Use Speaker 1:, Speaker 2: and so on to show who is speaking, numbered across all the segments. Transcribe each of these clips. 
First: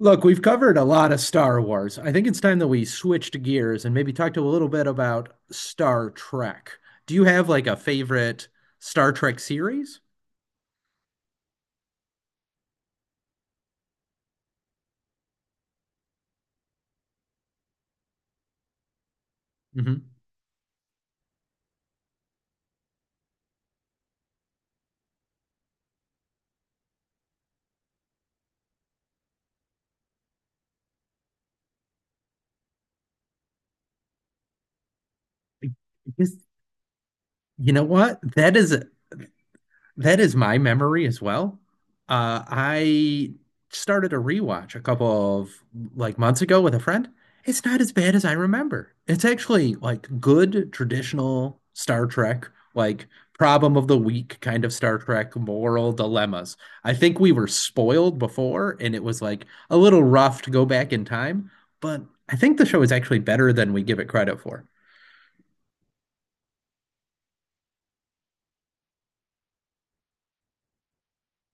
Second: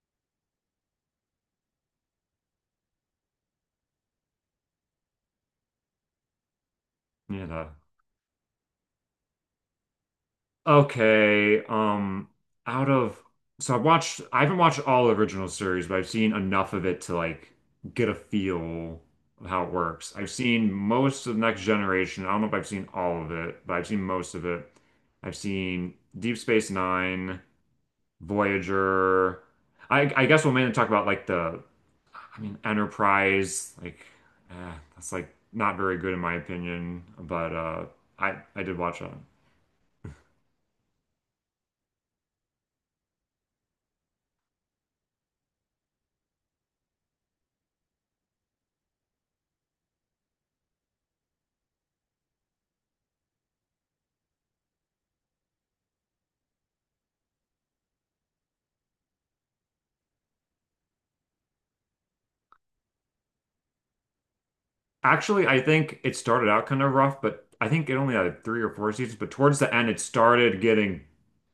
Speaker 1: Look, we've covered a lot of Star Wars. I think it's time that we switched gears and maybe talked a little bit about Star Trek. Do you have like
Speaker 2: Yeah.
Speaker 1: a favorite Star Trek series?
Speaker 2: Okay. Out of so I've watched I haven't watched all original series, but I've seen enough of it to like get a feel of how it
Speaker 1: Hmm.
Speaker 2: works. I've seen most of Next Generation. I don't know if I've seen all of it, but I've seen most of it. I've seen Deep Space Nine, Voyager. I guess we'll mainly talk about like the I mean Enterprise, like that's like not very good in my
Speaker 1: Because
Speaker 2: opinion, but
Speaker 1: you know
Speaker 2: uh
Speaker 1: what?
Speaker 2: I I did watch that.
Speaker 1: That is my memory as well. I started a rewatch a couple of like months ago with a friend. It's not as bad as I remember. It's actually like good traditional Star Trek, like problem of the week kind of Star Trek moral dilemmas. I think we were spoiled before and it was like a little rough to go back in time, but I think the show is actually better than we give it credit for.
Speaker 2: Actually, I think it started out kind of rough, but I think it only had three or four seasons. But towards the end, it started getting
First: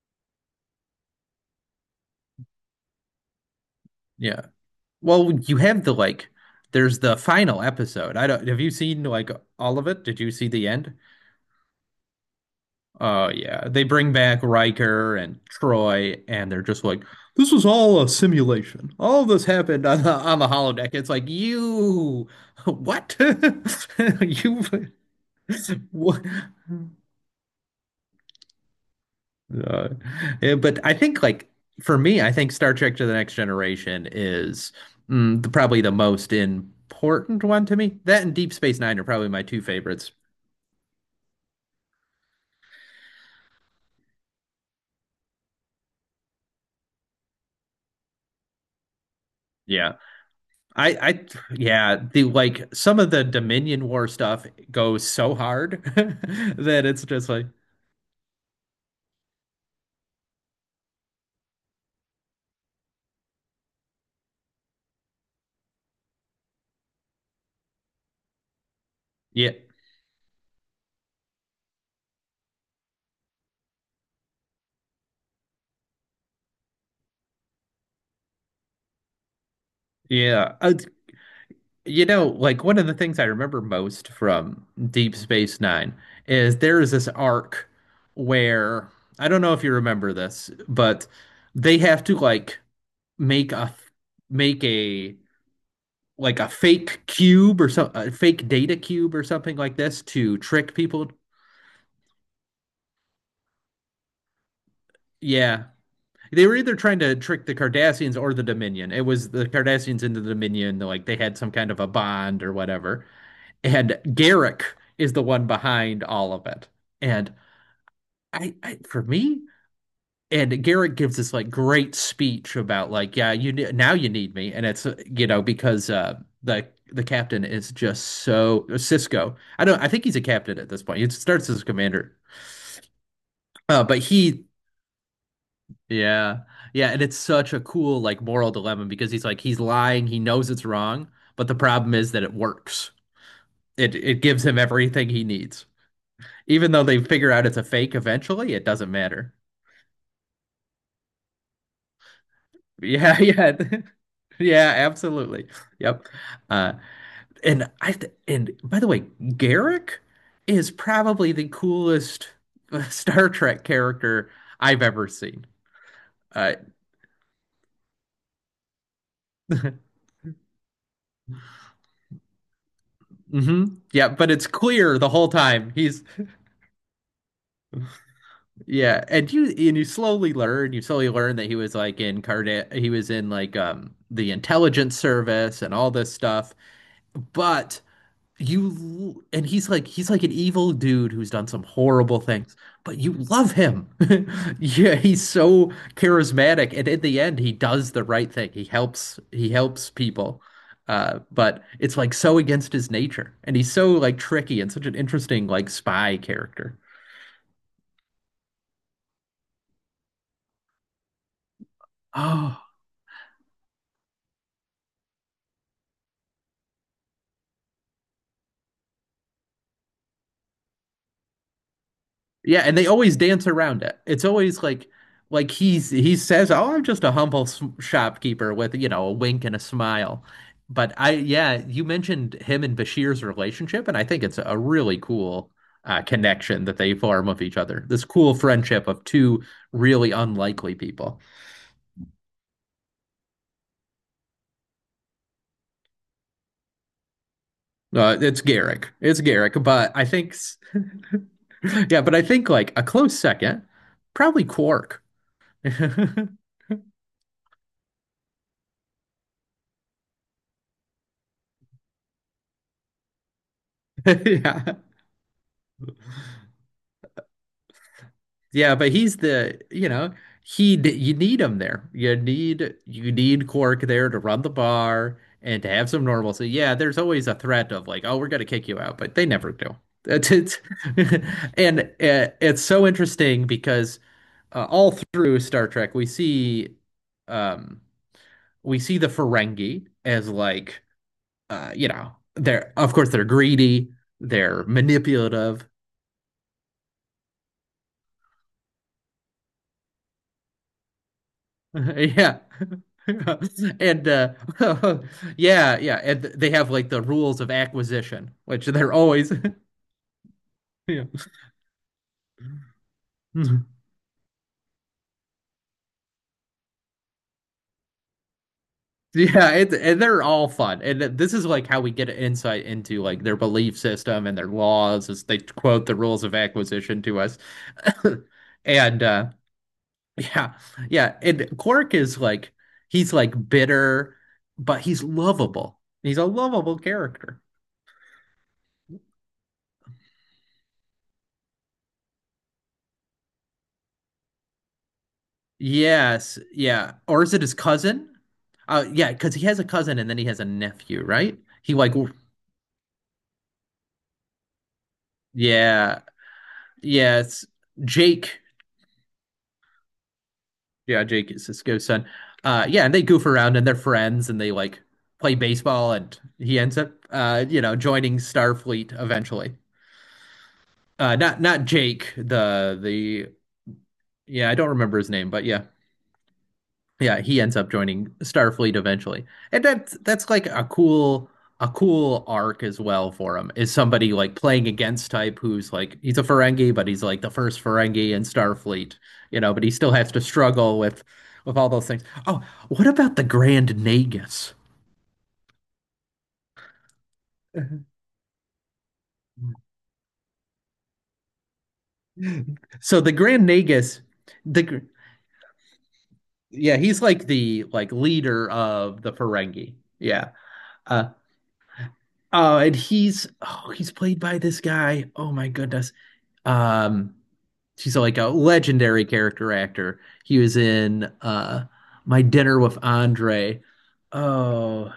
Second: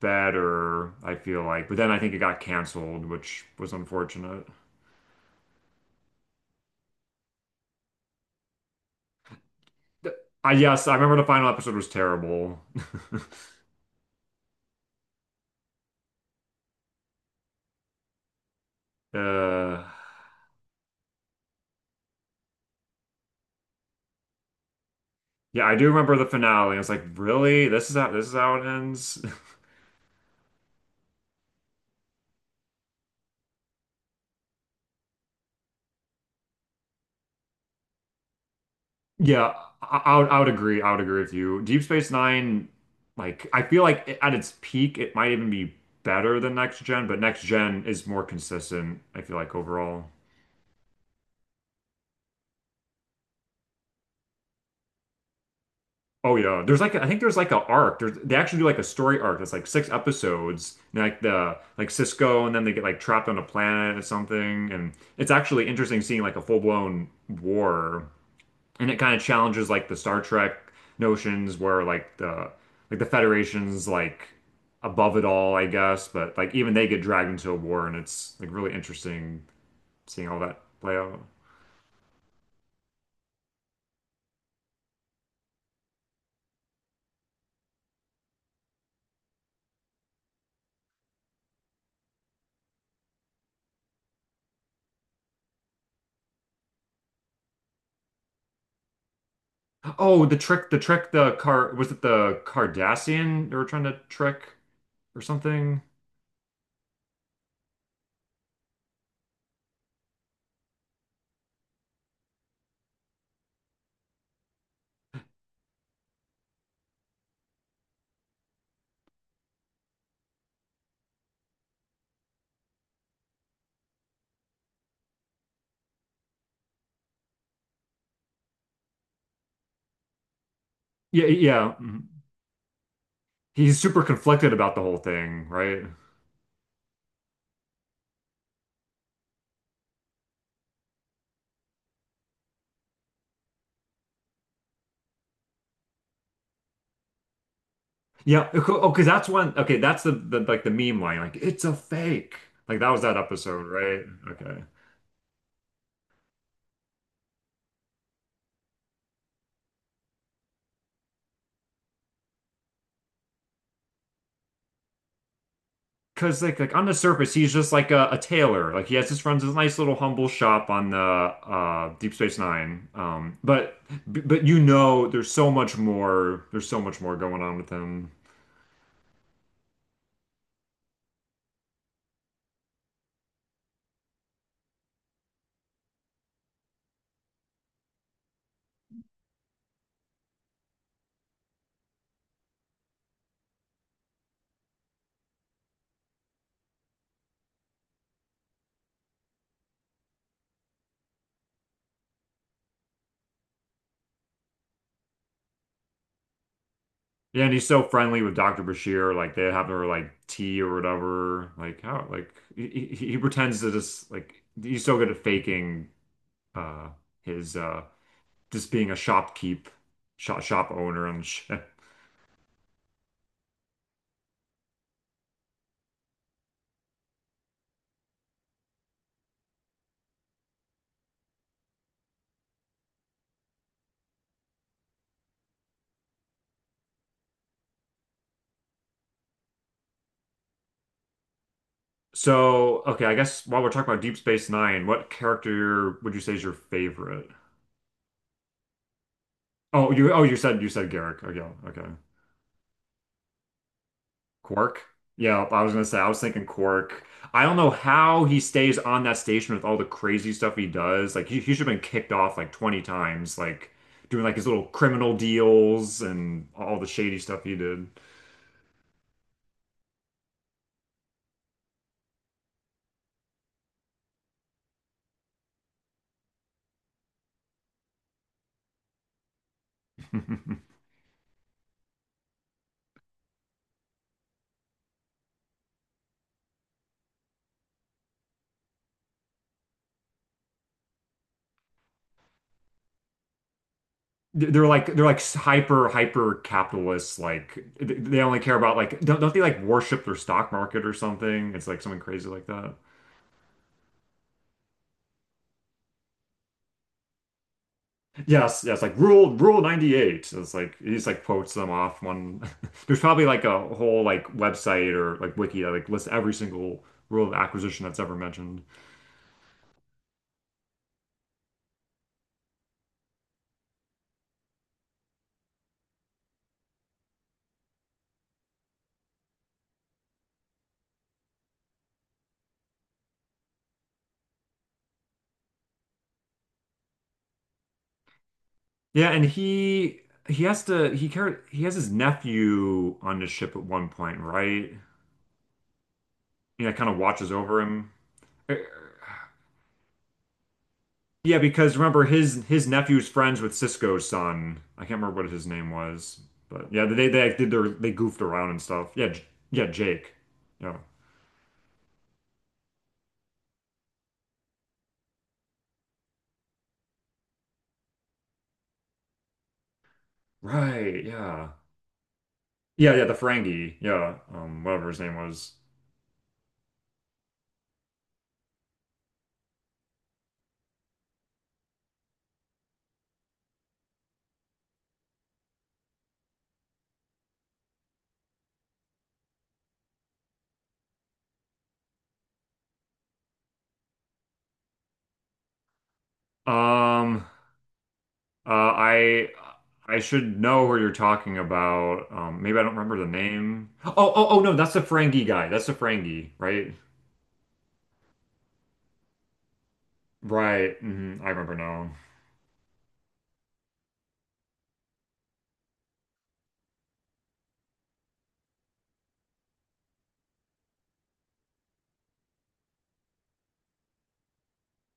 Speaker 2: better, I feel like. But then I think it got canceled, which was
Speaker 1: Yeah.
Speaker 2: unfortunate.
Speaker 1: Well, you have the like there's the final episode. I don't have you seen like all of it?
Speaker 2: Th-
Speaker 1: Did you see
Speaker 2: I
Speaker 1: the
Speaker 2: yes,
Speaker 1: end?
Speaker 2: I remember the final episode was terrible.
Speaker 1: Oh yeah. They bring back Riker and Troy and they're just like this was all a simulation. All this
Speaker 2: Uh,
Speaker 1: happened on the holodeck. It's like you what? You
Speaker 2: yeah, I do remember
Speaker 1: what?
Speaker 2: the finale. I was like, really? This is how it ends?
Speaker 1: Uh, yeah, but I think like for me, I think Star Trek to the Next Generation is mm, the, probably the most important one to me. That and Deep Space Nine are probably my
Speaker 2: Yeah,
Speaker 1: two
Speaker 2: I,
Speaker 1: favorites.
Speaker 2: I would I would agree. I would agree with you. Deep Space Nine, like I feel like it, at its peak, it might even be better than Next Gen, but Next Gen is more consistent, I feel like
Speaker 1: Yeah.
Speaker 2: overall.
Speaker 1: I, I, yeah, the like some of the Dominion War stuff goes so hard
Speaker 2: Oh yeah, there's
Speaker 1: that
Speaker 2: like
Speaker 1: it's
Speaker 2: I think
Speaker 1: just
Speaker 2: there's
Speaker 1: like,
Speaker 2: like an arc. They actually do like a story arc that's like six episodes. And like the like Cisco, and then they get like trapped on a planet or something. And it's actually interesting seeing like a full blown war and it kind of
Speaker 1: yeah,
Speaker 2: challenges like the Star Trek notions where like the Federation's like above it all, I guess, but like even they get dragged into a war and it's like really interesting seeing all
Speaker 1: yeah.
Speaker 2: that play out.
Speaker 1: You know, like one of the things I remember most from Deep Space Nine is there is this arc where I don't know if you remember this, but they have to like make a make a like a fake cube or some a fake data cube or something like this
Speaker 2: Oh, the
Speaker 1: to
Speaker 2: trick
Speaker 1: trick
Speaker 2: the
Speaker 1: people.
Speaker 2: trick the car was it the Cardassian they were trying to trick or
Speaker 1: Yeah.
Speaker 2: something?
Speaker 1: They were either trying to trick the Cardassians or the Dominion. It was the Cardassians and the Dominion, like they had some kind of a bond or whatever. And Garrick is the one behind all of it. And I for me, and Garrick gives this like great speech about like, yeah, you now you need me, and it's you know because the captain is just so Cisco. I don't. I think he's a captain at this point. He
Speaker 2: Yeah,
Speaker 1: starts as a
Speaker 2: yeah. Mhm.
Speaker 1: commander,
Speaker 2: He's
Speaker 1: uh, but
Speaker 2: super
Speaker 1: he,
Speaker 2: conflicted about the whole thing, right?
Speaker 1: yeah, yeah, and it's such a cool like moral dilemma because he's like he's lying. He knows it's wrong, but the problem is that it works. It gives him everything he needs. Even though they figure out it's a fake
Speaker 2: Yeah,
Speaker 1: eventually, it
Speaker 2: oh,
Speaker 1: doesn't
Speaker 2: because that's
Speaker 1: matter.
Speaker 2: one. Okay, that's the like the meme line, like it's a fake. Like that was that
Speaker 1: Yeah, yeah.
Speaker 2: episode, right? Okay.
Speaker 1: Yeah, absolutely. Yep. Uh and by the way, Garrick is probably the coolest Star Trek character I've ever seen.
Speaker 2: Because
Speaker 1: Uh
Speaker 2: like on the surface, he's just like a tailor. Like he has just runs his nice little humble shop on the Deep Space Nine. Um,
Speaker 1: hmm.
Speaker 2: but
Speaker 1: Yeah, but
Speaker 2: but
Speaker 1: it's
Speaker 2: you
Speaker 1: clear the
Speaker 2: know,
Speaker 1: whole
Speaker 2: there's so
Speaker 1: time.
Speaker 2: much
Speaker 1: He's
Speaker 2: more. There's so much more going on with him.
Speaker 1: yeah, and you slowly learn, you slowly learn that he was like in Carda he was in like the intelligence service and all this stuff. But you and he's like an evil dude who's done some horrible things, but you love him. Yeah, he's so charismatic, and in the end, he does the right thing. He helps people, but it's like so against his nature, and he's so like tricky and such an interesting like spy character.
Speaker 2: Yeah, and he's so friendly with Dr. Bashir. Like they have their like tea or whatever. Like how like
Speaker 1: Oh.
Speaker 2: he, he he pretends to just like he's so good at faking uh his just being a shop owner and shit.
Speaker 1: Yeah, and they always dance around it. It's always like he's he says, "Oh, I'm just a humble s- shopkeeper with, you know, a wink and a smile." But I yeah, you mentioned him and Bashir's relationship, and I think it's a really cool connection that they form with each other. This cool friendship of two really unlikely people.
Speaker 2: So, okay, I guess while we're talking about Deep Space Nine, what character would you say is your favorite?
Speaker 1: It's Garrick. It's Garrick,
Speaker 2: Oh,
Speaker 1: but I
Speaker 2: you oh
Speaker 1: think
Speaker 2: you
Speaker 1: s-
Speaker 2: said you said Garrick. Okay, okay.
Speaker 1: yeah, but I think like a close second, probably
Speaker 2: Quark?
Speaker 1: Quark.
Speaker 2: Yeah, I was gonna say I was thinking Quark. I don't know how he stays on that station with all the crazy stuff he does. Like he should have been kicked off like 20 times, like doing like his little
Speaker 1: Yeah.
Speaker 2: criminal deals and all the shady stuff he did.
Speaker 1: Yeah, but he's the, you know, he d- you need him there. You need Cork there to run the bar and to have some normalcy. Yeah, there's always a threat of like, oh, we're gonna kick you out, but they never do. It's and it's so interesting because all through Star Trek um we see the Ferengi as like you know, they're of course they're greedy, they're
Speaker 2: They're like they're like
Speaker 1: manipulative.
Speaker 2: hyper capitalists like they only care about like don't they like worship their stock market or something? It's like something crazy
Speaker 1: Yeah.
Speaker 2: like that.
Speaker 1: And yeah, yeah, and they have like the rules of acquisition,
Speaker 2: Yes,
Speaker 1: which
Speaker 2: yes,
Speaker 1: they're
Speaker 2: like
Speaker 1: always
Speaker 2: rule 98. So it's like he
Speaker 1: yeah.
Speaker 2: just like quotes them off one. There's probably like
Speaker 1: Mhm.
Speaker 2: a whole like website or like wiki that like lists every single rule of acquisition that's ever mentioned.
Speaker 1: Yeah, it, and they're all fun. And th- this is like how we get an insight into like their belief system and their laws as they quote the rules of acquisition to us. And yeah, yeah, and Quark is like he's like bitter, but he's lovable. He's a lovable character.
Speaker 2: Yeah, and he has to he care he has his nephew on the ship at one point, right?
Speaker 1: Yes,
Speaker 2: Yeah, kind
Speaker 1: yeah.
Speaker 2: of
Speaker 1: Or is
Speaker 2: watches
Speaker 1: it his
Speaker 2: over him.
Speaker 1: cousin?
Speaker 2: Eh,
Speaker 1: Yeah, because he has a cousin and then he has a nephew, right?
Speaker 2: Yeah,
Speaker 1: He
Speaker 2: because
Speaker 1: like,
Speaker 2: remember
Speaker 1: w-
Speaker 2: his nephew's friends with Cisco's son. I can't remember what his name
Speaker 1: yeah,
Speaker 2: was, but yeah,
Speaker 1: yeah.
Speaker 2: they
Speaker 1: It's
Speaker 2: did their they goofed
Speaker 1: Jake.
Speaker 2: around and stuff. Yeah. Yeah, Jake. Yeah,
Speaker 1: Yeah, Jake is Cisco's son. Yeah, and they goof around and they're friends and they like play baseball and he ends up, you know, joining Starfleet eventually.
Speaker 2: right.
Speaker 1: Not
Speaker 2: Yeah,
Speaker 1: not Jake,
Speaker 2: yeah. The
Speaker 1: the
Speaker 2: Ferengi. Yeah,
Speaker 1: yeah, I don't
Speaker 2: whatever
Speaker 1: remember
Speaker 2: his
Speaker 1: his
Speaker 2: name
Speaker 1: name, but
Speaker 2: was.
Speaker 1: yeah. Yeah, he ends up joining Starfleet eventually. And that's like a cool arc as well for him. Is somebody like playing against type who's like he's a Ferengi, but he's like the first Ferengi in Starfleet, you know, but he still has to struggle with all those things. Oh, what about the Grand Nagus?
Speaker 2: Um, uh, I I should know who you're talking about. Maybe I don't remember
Speaker 1: So
Speaker 2: the
Speaker 1: the Grand
Speaker 2: name. Oh,
Speaker 1: Nagus,
Speaker 2: oh, oh no, that's the
Speaker 1: the
Speaker 2: Ferengi guy. That's the Ferengi, right?
Speaker 1: yeah, he's like the like leader of the Ferengi. Yeah.
Speaker 2: Right.
Speaker 1: Uh
Speaker 2: Hmm, I remember now.
Speaker 1: oh, and he's Oh, he's played by this guy. Oh my goodness. Um, she's like a legendary character actor. He was in My Dinner with Andre. Oh,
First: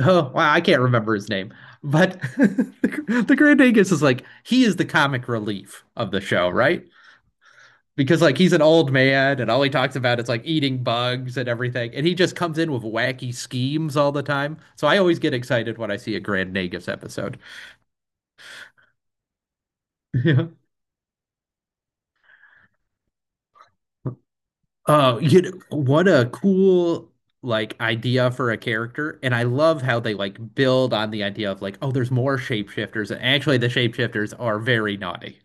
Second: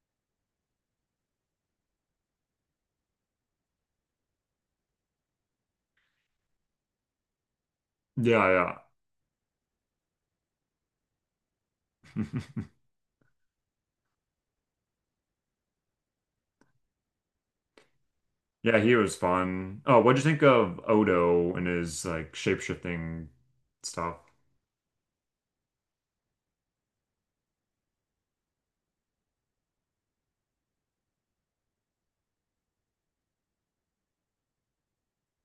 Speaker 1: oh, wow, I can't remember his name. But the Grand Angus is like he is the comic relief of the show, right? Because like he's an
Speaker 2: Yeah,
Speaker 1: old man and all he talks about is like eating bugs and everything, and he
Speaker 2: yeah.
Speaker 1: just comes in with wacky schemes all the time. So I always get excited when I see a Grand Nagus episode.
Speaker 2: Yeah, he was fun. Oh, what'd you think of Odo and his like shape-shifting
Speaker 1: Yeah.
Speaker 2: stuff?
Speaker 1: Oh, you know, what a cool like idea for a character. And I love how they like build on the idea of like, oh, there's more shapeshifters. And actually the shapeshifters are very naughty.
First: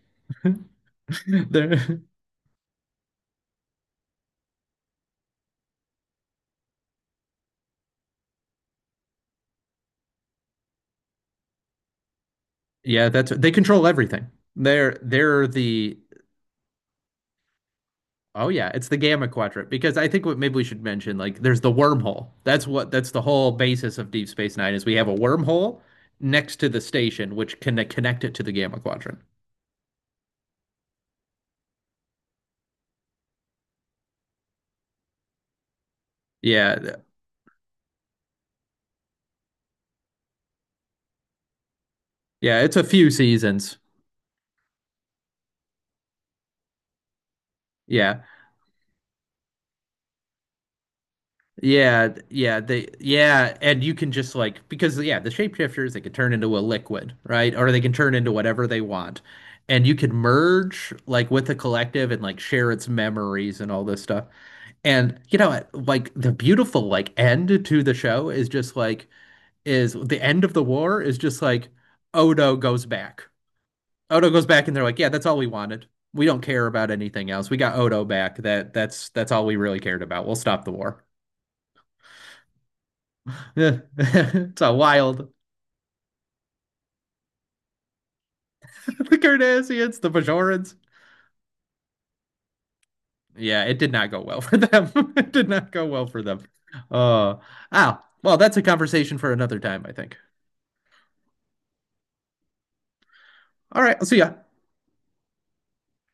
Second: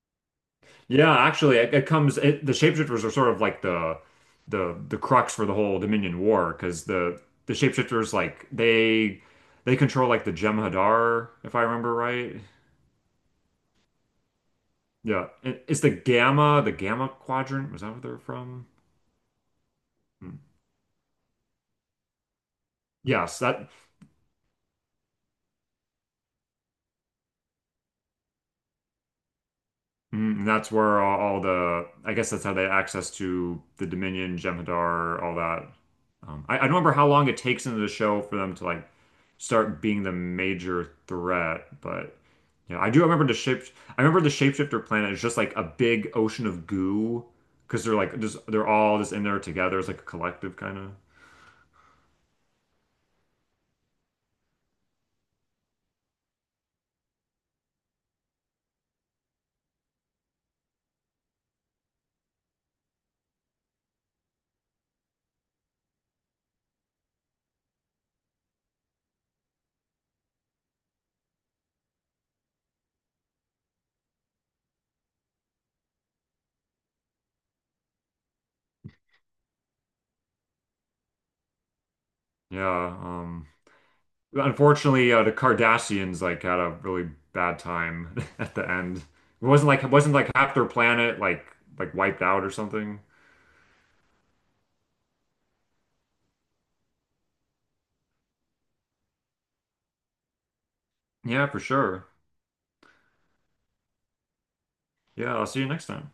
Speaker 2: Yeah, actually,
Speaker 1: They're
Speaker 2: the shapeshifters are sort of like the crux for the whole Dominion War because the shapeshifters like they control like the Jem'Hadar, if I remember right.
Speaker 1: yeah, that's they control everything. They're
Speaker 2: Yeah,
Speaker 1: they're
Speaker 2: it's the
Speaker 1: the
Speaker 2: Gamma, the Gamma Quadrant. Was that where they're
Speaker 1: oh
Speaker 2: from?
Speaker 1: yeah, it's the Gamma Quadrant because I think
Speaker 2: Hmm.
Speaker 1: what maybe we should mention like there's the wormhole. That's what that's the
Speaker 2: Yes,
Speaker 1: whole
Speaker 2: that.
Speaker 1: basis of Deep Space Nine is we have a wormhole next to the station which can connect it to the Gamma Quadrant.
Speaker 2: Mm, and that's where all the, I guess that's how they had access to the Dominion, Jem'Hadar, all that. I don't
Speaker 1: Yeah,
Speaker 2: remember
Speaker 1: th-
Speaker 2: how long it takes into the show for them to like start being the major threat, but
Speaker 1: yeah, it's
Speaker 2: yeah,
Speaker 1: a
Speaker 2: I do
Speaker 1: few
Speaker 2: remember the shape.
Speaker 1: seasons.
Speaker 2: I remember the shapeshifter planet is just like a big ocean of goo because they're like
Speaker 1: Yeah.
Speaker 2: just they're all just in there together. It's like a collective kind of.
Speaker 1: Yeah, yeah, they yeah, and you can just like because yeah, the shapeshifters they can turn into a liquid, right? Or they can turn into whatever they want. And you can merge like with the collective and like share its memories and all this stuff. And you know, like the beautiful like end to the show is just like is the end of the war is just like Odo goes back. Odo goes back and they're like, "Yeah, that's all we wanted. We don't care about anything else. We got Odo back. That's all we really cared about. We'll stop the war."
Speaker 2: Yeah.
Speaker 1: it's a
Speaker 2: Unfortunately,
Speaker 1: wild.
Speaker 2: the Cardassians like had a really bad time at the end.
Speaker 1: the
Speaker 2: It wasn't like it
Speaker 1: Cardassians, the
Speaker 2: wasn't like half their
Speaker 1: Bajorans.
Speaker 2: planet like wiped out or something.
Speaker 1: Yeah, it did not go well for them. it did not go well for them. Uh, well, that's a conversation for another time, I think.
Speaker 2: Yeah, for sure.
Speaker 1: All right, I'll see ya.
Speaker 2: Yeah, I'll see you next time.